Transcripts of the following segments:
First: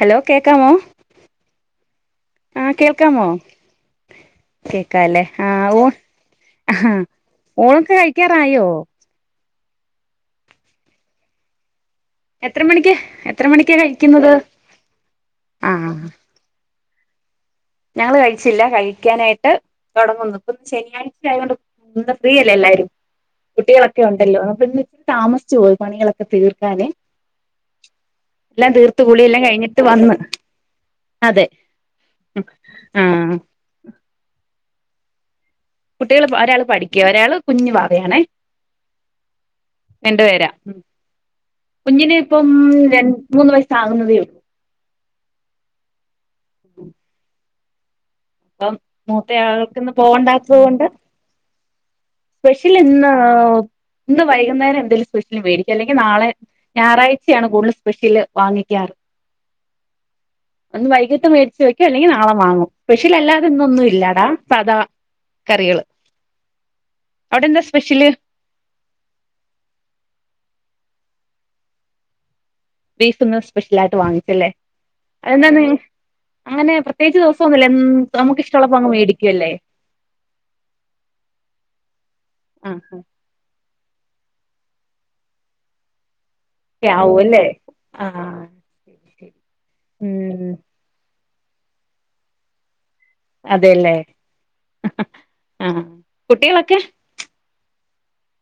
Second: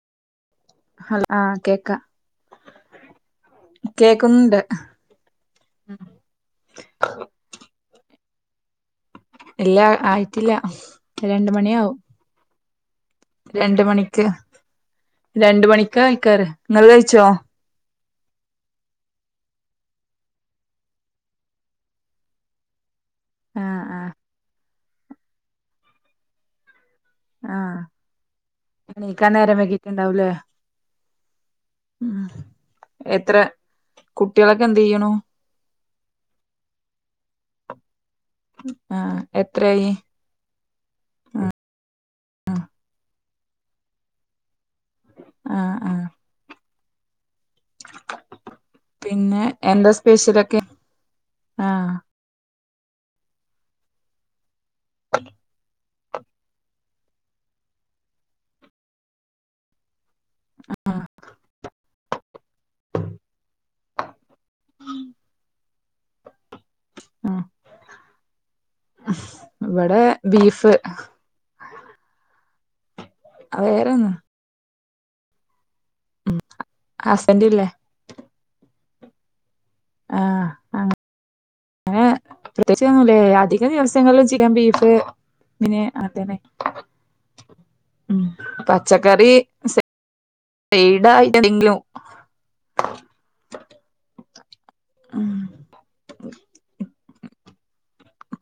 Hello കേക്കാമോ? Hello ആഹ് കേക്കാ ആഹ് കേൾക്കാമോ? കേക്കുന്നുണ്ട് കേക്കാല്ലേ. ആഹ് ഓഹ് ആഹാ ഓൾക്ക് കഴിക്കാറായോ? ഇല്ലാ ആയിട്ടില്ല. രണ്ട്മണിയാവും എത്ര മണിക്ക്? എത്ര മണിക്കാ രണ്ട്മണിക്ക്. കഴിക്കുന്നത് രണ്ട് ആ മണിക്കാ കഴിക്കാറ്. ങ്ങള് കഴിച്ചോ? ഞങ്ങള് കഴിച്ചില്ല. കഴിക്കാനായിട്ട് തൊടങ്ങുന്നു. പ്പം ശനിയാഴ്ച ആയതോണ്ട് ഇന്ന് ഫ്രീയല്ലേ എല്ലാരും. കുട്ടികളൊക്കെ ആഹ് ഒണ്ടല്ലോ. അപ്പൊ ഇന്ന് താമസിച്ചു പോയി പണികളൊക്കെ തീർക്കാന് ആഹ് എല്ലാം തീർത്ത് എണീക്കാൻ കുളിയെല്ലാം നേരം കഴിഞ്ഞിട്ട് വന്ന് വൈകിട്ടുണ്ടാവൂലേ അതെ. ഉം എത്ര ആഹ് കുട്ടികളൊക്കെ എന്തെയ്യണൂ? കുട്ടികള് പൊ ഒരാള് പഠിക്കുവാ. ഒരാള് കുഞ്ഞു വാവയാണേ. ആഹ് എത്രായി? രണ്ട്പേരാ. കുഞ്ഞിനിപ്പം രണ്ട്, മൂന്ന് വയസാവുന്നതേ ആഹ് ആഹ് പ്പം മൂത്ത പിന്നെ എന്താ ആള്ക്ക്ന്ന് പോവണ്ടാത്തത് സ്പെഷ്യലൊക്കെ കൊണ്ട് ആഹ് പെഷ്യല്ന്ന് ഇന്ന് വൈകുന്നേരം എന്തേലും സ്പെഷ്യല് വേടിക്കു. അ ല്ലെങ്കി ങ്കി നാളെ. ഞായറാഴ്ചയാണ് കൂടുതല് സ്പെഷ്യല് വാങ്ങിക്കാറ്. അന്ന് വൈകിട്ട് മേടിച്ച് വയ്ക്കോ അല്ലെങ്കി നാളെ വാങ്ങും. സ്പെഷ്യലല്ലാതെ ഇന്നൊന്നും ഇല്ലാടാ. സദാ കറികള്. അവ്ടെന്താ സ്പെഷ്യല്? വടെ ബീഫ്. ബീഫ് ഇന്ന് സ്പെഷ്യലായിട്ട് വേറെന്നും വാങ്ങിച്ചുല്ലേ. അതെന്താന്ന് അങ്ങനെ പ്രത്യേകിച്ച് ഹസ്ബൻഡ് ദെവസൊന്നുല്ല ഇല്ലേ എന്നു നമുക്ക് ഇഷ്ടൊള്ളപ്പ അങ്ങ് മേടിക്കുല്ലേ ആഹ് ആ അങ്ങന ആ പ്രത്യേകിച്ചൊന്നുല്ല ആദ്യ ചെല ദിവസങ്ങളില് ചിക്കാൻ ബീഫ് പിന്നെ അതന്നെ ക്കേആവോല്ലേ ഉം ആഹ് ആഹ് മം [unintelligible] ന്തെങ്കിലും അതേല്ലേ അ ഉം ആഹ് ആഹാ കുട്ടികളൊക്കെ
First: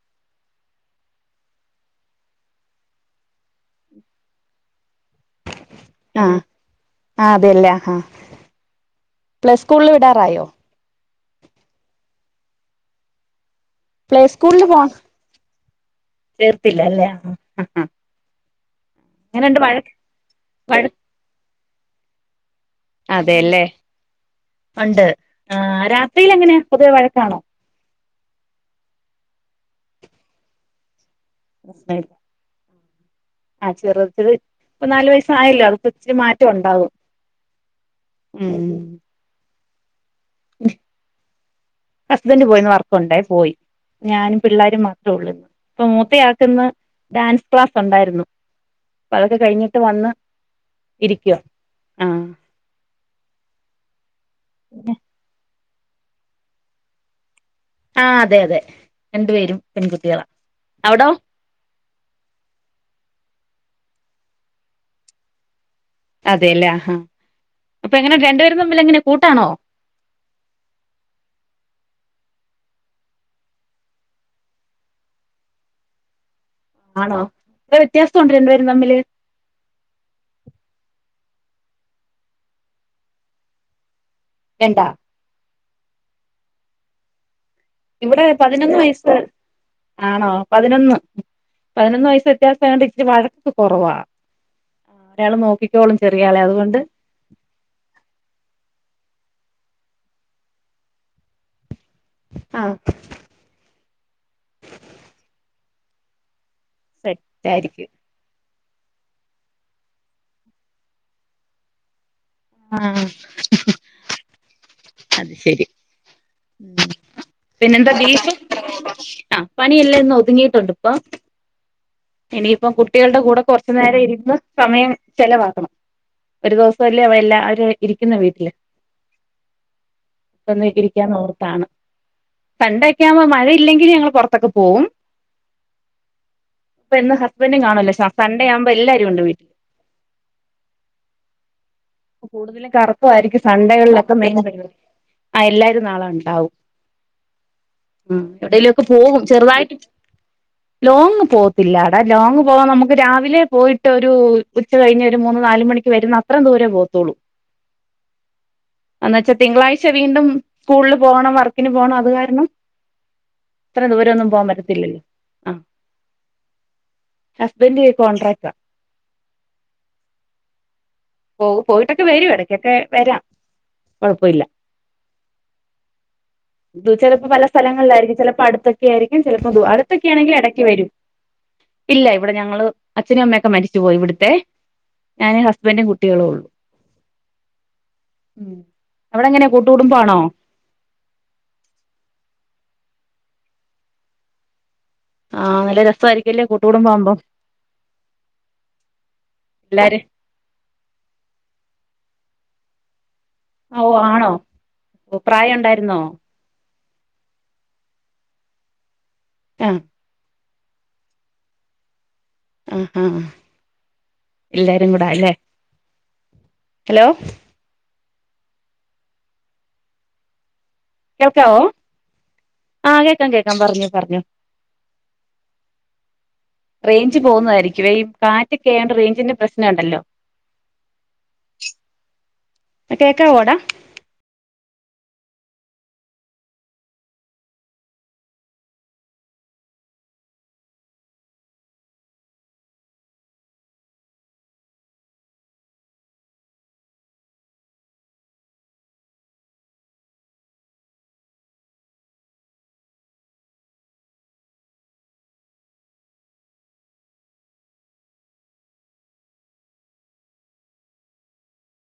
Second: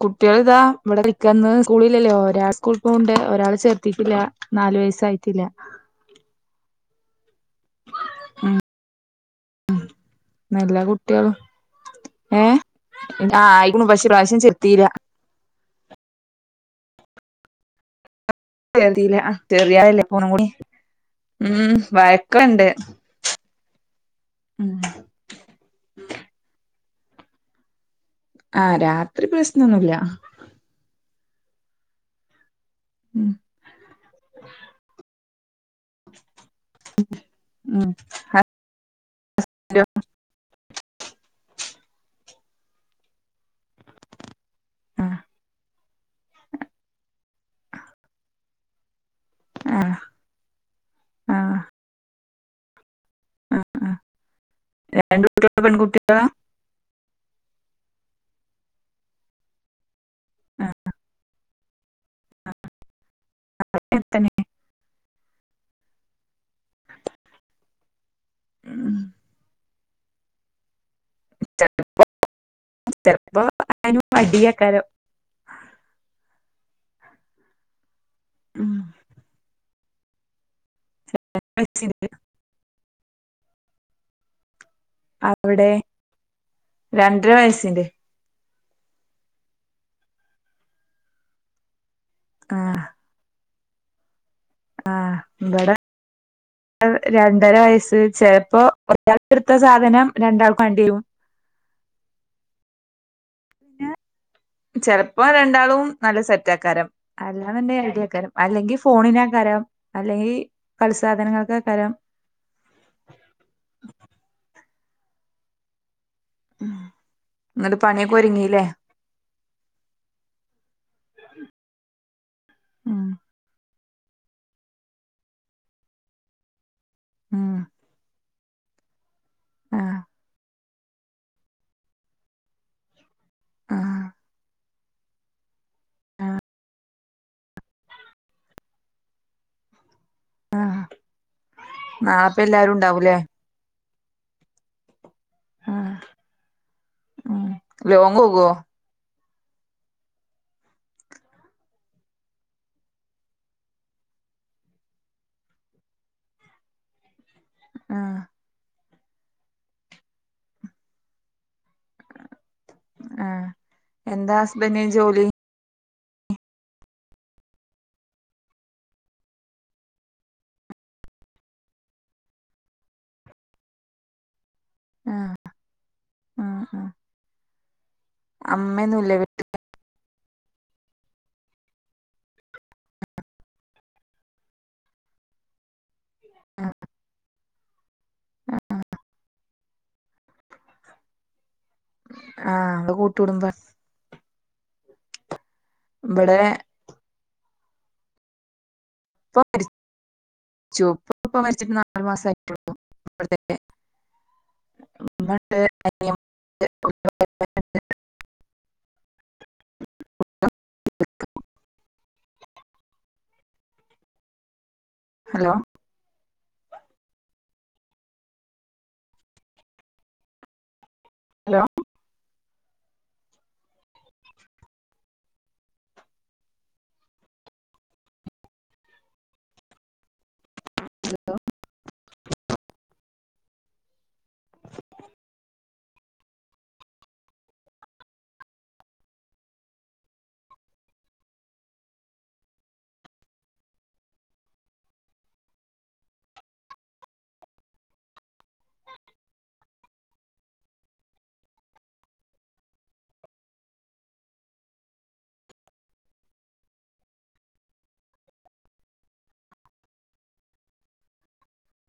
കുട്ടികളിദാ ഇവിടെ നിക്കന്നു സ്കൂളില്ലല്ലോ ഒരാള് സ്കൂളി പോണ് ണ്ട് ഒരാളെ ചേർത്തിട്ടില്ല നാല് വയസ്സായിട്ടില്ല ആഹ് ആ അതേല്ലേ ഹാ പ്ലേ സ്കൂളില് വിടാറായോ ട്ട ഏഹ് ആയിക്കണു പക്ഷേ ഈ പ്ലേ പ്രാവശ്യം ചെർത്തീല്ല ചേർത്തില്ല അ ആഹ് [unintelligible] വഴ മം വഴക്കണ്ട് അതേല്ലേ ഉം ഒണ്ട് ആ രാത്രീലെങ്ങനെ പൊതുവെ വഴക്കാണോ ആഹ് രാത്രി പ്രശനൊന്നുല്ല [inaudible] ഉം ആ ചെറുതില് ഇപ്പോ നല് വയ ഇപ്പൊ ആയാലോ ഇചിരി മാറ്റം ഒണ്ടാവും മം [unintelligible] ഹസ്ബെൻഡ് പോയി ഇന്ന് വർക്കൊണ്ടേ പോയി ഞാനും പിള്ളോരും മാത്രോ ആഹ് ഒള്ളൂ ഇന്ന് ഇപ്പ മൂത്തയാൾക്കിന്ന് ഡാൻസ് ക്ലാസ് ഒണ്ടായിരുന്നു അപ്പ അതൊക്കെ കഴിഞ്ഞിട്ട് ആഹ് വന്ന് ഇരിക്കുവ ആ ആ ആ രണ്ട കുട്ടികളും പെൺകുട്ടികളാ ആ അതെയതെ രണ്ടു പേരും പെൺകുട്ടികളാ ആ അവിടോ ഇവിടെ അങ്ങനെ തന്നെ അതെല്ലേ ഹാ അപ്പൊ എങ്ങനെ രണ്ടു പേരും ഉം തമ്മിലെങ്ങനാ കൂട്ടാണോ ചെലപ്പോ ചെലപ്പോ [unintelligible] അടിയായികരം ആണോ എത്രെ വ്യത്യാസം ഉണ്ട് രണ്ടുപേരും ഉം തമ്മില് [unintelligible] രണ്ടാ അവിടെ രണ്ടര വയസിന്റെ ഇവിടെ പതിനൊന്ന് വയസ്സ് ആണോ പതിനൊന്ന് പതിനൊന്ന് വയസ്സ് ആഹ് വ്യത്യാസയോണ്ട് ഇച്ചിരി വഴക്ക്‌ കുറവാ ആ ഒരാള് ഇവടെ നോക്കിക്കോളും ചെറിയ ആളെ അതുകൊണ്ട് [unintelligible] രണ്ടര വയസ്സ് ചിലപ്പോ ഒരാളെടുത്ത സാധനം രണ്ടാൾക്കും വേണ്ടി വെരും ആഹ് പിന്നെ ചെലപ്പോ രണ്ടാളും നല്ല സെറ്റാക്കാരും അല്ലന്നിടൽ സെറ്റായിരിക്കും അടിയക്കാരം അല്ലെങ്കില് ഫോണിനെ കരം അല്ലെങ്കിൽ കളിസാധനങ്ങൾക്കാ കരം ആ അത് ശരി പിന്നെ ഇന്നട്ട് എന്താ പണിയൊക്കെ ബീഫ് ഒരുങ്ങില്ലേ [unintelligible] പണിയല്ലൊന്ന് ഒതുങ്ങിയിട്ടുണ്ട് ഇപ്പ ഇനിയിപ്പ ഉം കുട്ടികളുടെ കൂടെ കൊറ കൊറച്ചു നേരം ഇരിക്കുന്ന സമയം ചെലവാക്കണം ഒരു ദിവസം അല്ലേ അവ എല്ലാവരും ഉം അവര് ഇരിക്കുന്ന വീട്ടില് ആഹ് തന്നൊക്കെയികരിക്കാന്ന ഓർത്താണ് സൺ‌ഡേക്കാകുമ്പോ മഴയില്ലെങ്കിൽ ഞങ്ങൾ പുറത്തൊക്കെ പോവും ആഹ് ഇപ്പൊ എന്നും ഹസ്ബൻഡും കാണല്ല സൺഡേ ആവുമ്പോ എല്ലാരും ഉണ്ട് വീട്ടില് ആഹ് നാളെപ്പ എല്ലാരും കൂടുതലും ഉണ്ടാവൂലേ കറക്കമായിരിക്കും സൺണ്ടേകളിലൊക്കെ മെയിൻ പരിപാടി ആഹ് എല്ലാരും നാളെ ഉണ്ടാവും ഉം ലോങ് പോകോ എവിടേലുമൊക്കെ പോവും ചെറുതായിട്ട് ലോങ്ങ് പോകത്തില്ല ടാ ലോങ്ങ് പോവാൻ നമുക്ക് രാവിലെ പോയിട്ട് ഒരു ഉച്ച കഴിഞ്ഞ് ഒരു മൂന്ന് നാല് മണിക്ക് വരുന്ന അത്രേ അത്രേം ദൂരെ പോവത്തുള്ളൂ ആഹ് എന്ന വച്ചാ തിങ്കളാഴ്ച വീണ്ടും സ്കൂളില് പോണം വർക്കിന് പോണം അത് കാരണം ആഹ് ഇത്ര ദൂരൊന്നും എന്താ പോവാൻ ഹസ്ബന്റിന് പറ്റത്തില്ലല്ലോ ജോലി ആഹ് ഹസ്ബെന്റ് കോൺട്രാക്ടാ പോകും പോയിട്ടൊക്കെ വരും ഇടക്കൊക്കെ വരാം കൊഴപ്പില്ല ആഹ് ആഹ് ആഹ് ദൂച്ചടപ്പ പല സ്ഥലങ്ങളിലായിരിക്കും ചിലപ്പോ അടുത്തൊക്കെ അമ്മയൊന്നുല്ലേ ആയിരിക്കും വീട്ടില് ചിലപ്പോ അടുത്തൊക്കെ ആണെങ്കിൽ എടയ്ക്ക് വരും ഇല്ല ഇവിടെ ഞങ്ങള് അച്ഛനും അമ്മയൊക്കെ മരിച്ചു പോയി ഇവിടുത്തെ ഞാൻ ഹസ്ബൻറും കുട്ടികളും കുട്ടികളുള്ളൂ അവിടെ എങ്ങനെയാ കൂട്ടുകടുംബണോ ആഹ് കൂട്ടുകുടുംബണ് ആഹ് നല്ല ഇവിടെ രസമായിരിക്കല്ലേ കൂട്ട് കുടുംബമാകുമ്പോ ഉപ്പ എല്ലാരും മരിച്ചു ഉപ്പ മരിച്ചിട്ട് നാലു മാസായി ഓഹ് ആണോ പ്രായം ഉണ്ടായിരുന്നോ [unintelligible] ആഹ് [unintelligible] ആഹ് ആഹ് ആഹ് എല്ലാരും കൂടാ അല്ലേ ഹലോ ഹലോ കേൾക്കാവോ ഹലോ ആ കേക്കാം കേക്കാം പറഞ്ഞോ പറഞ്ഞോ റേഞ്ച് പോകുന്നതായിരിക്കുവേ ഈ കാറ്റൊക്കെയായോണ്ട റേഞ്ചിന്റെ പ്രശ്നംണ്ടല്ലോ കേക്കാവൊടാ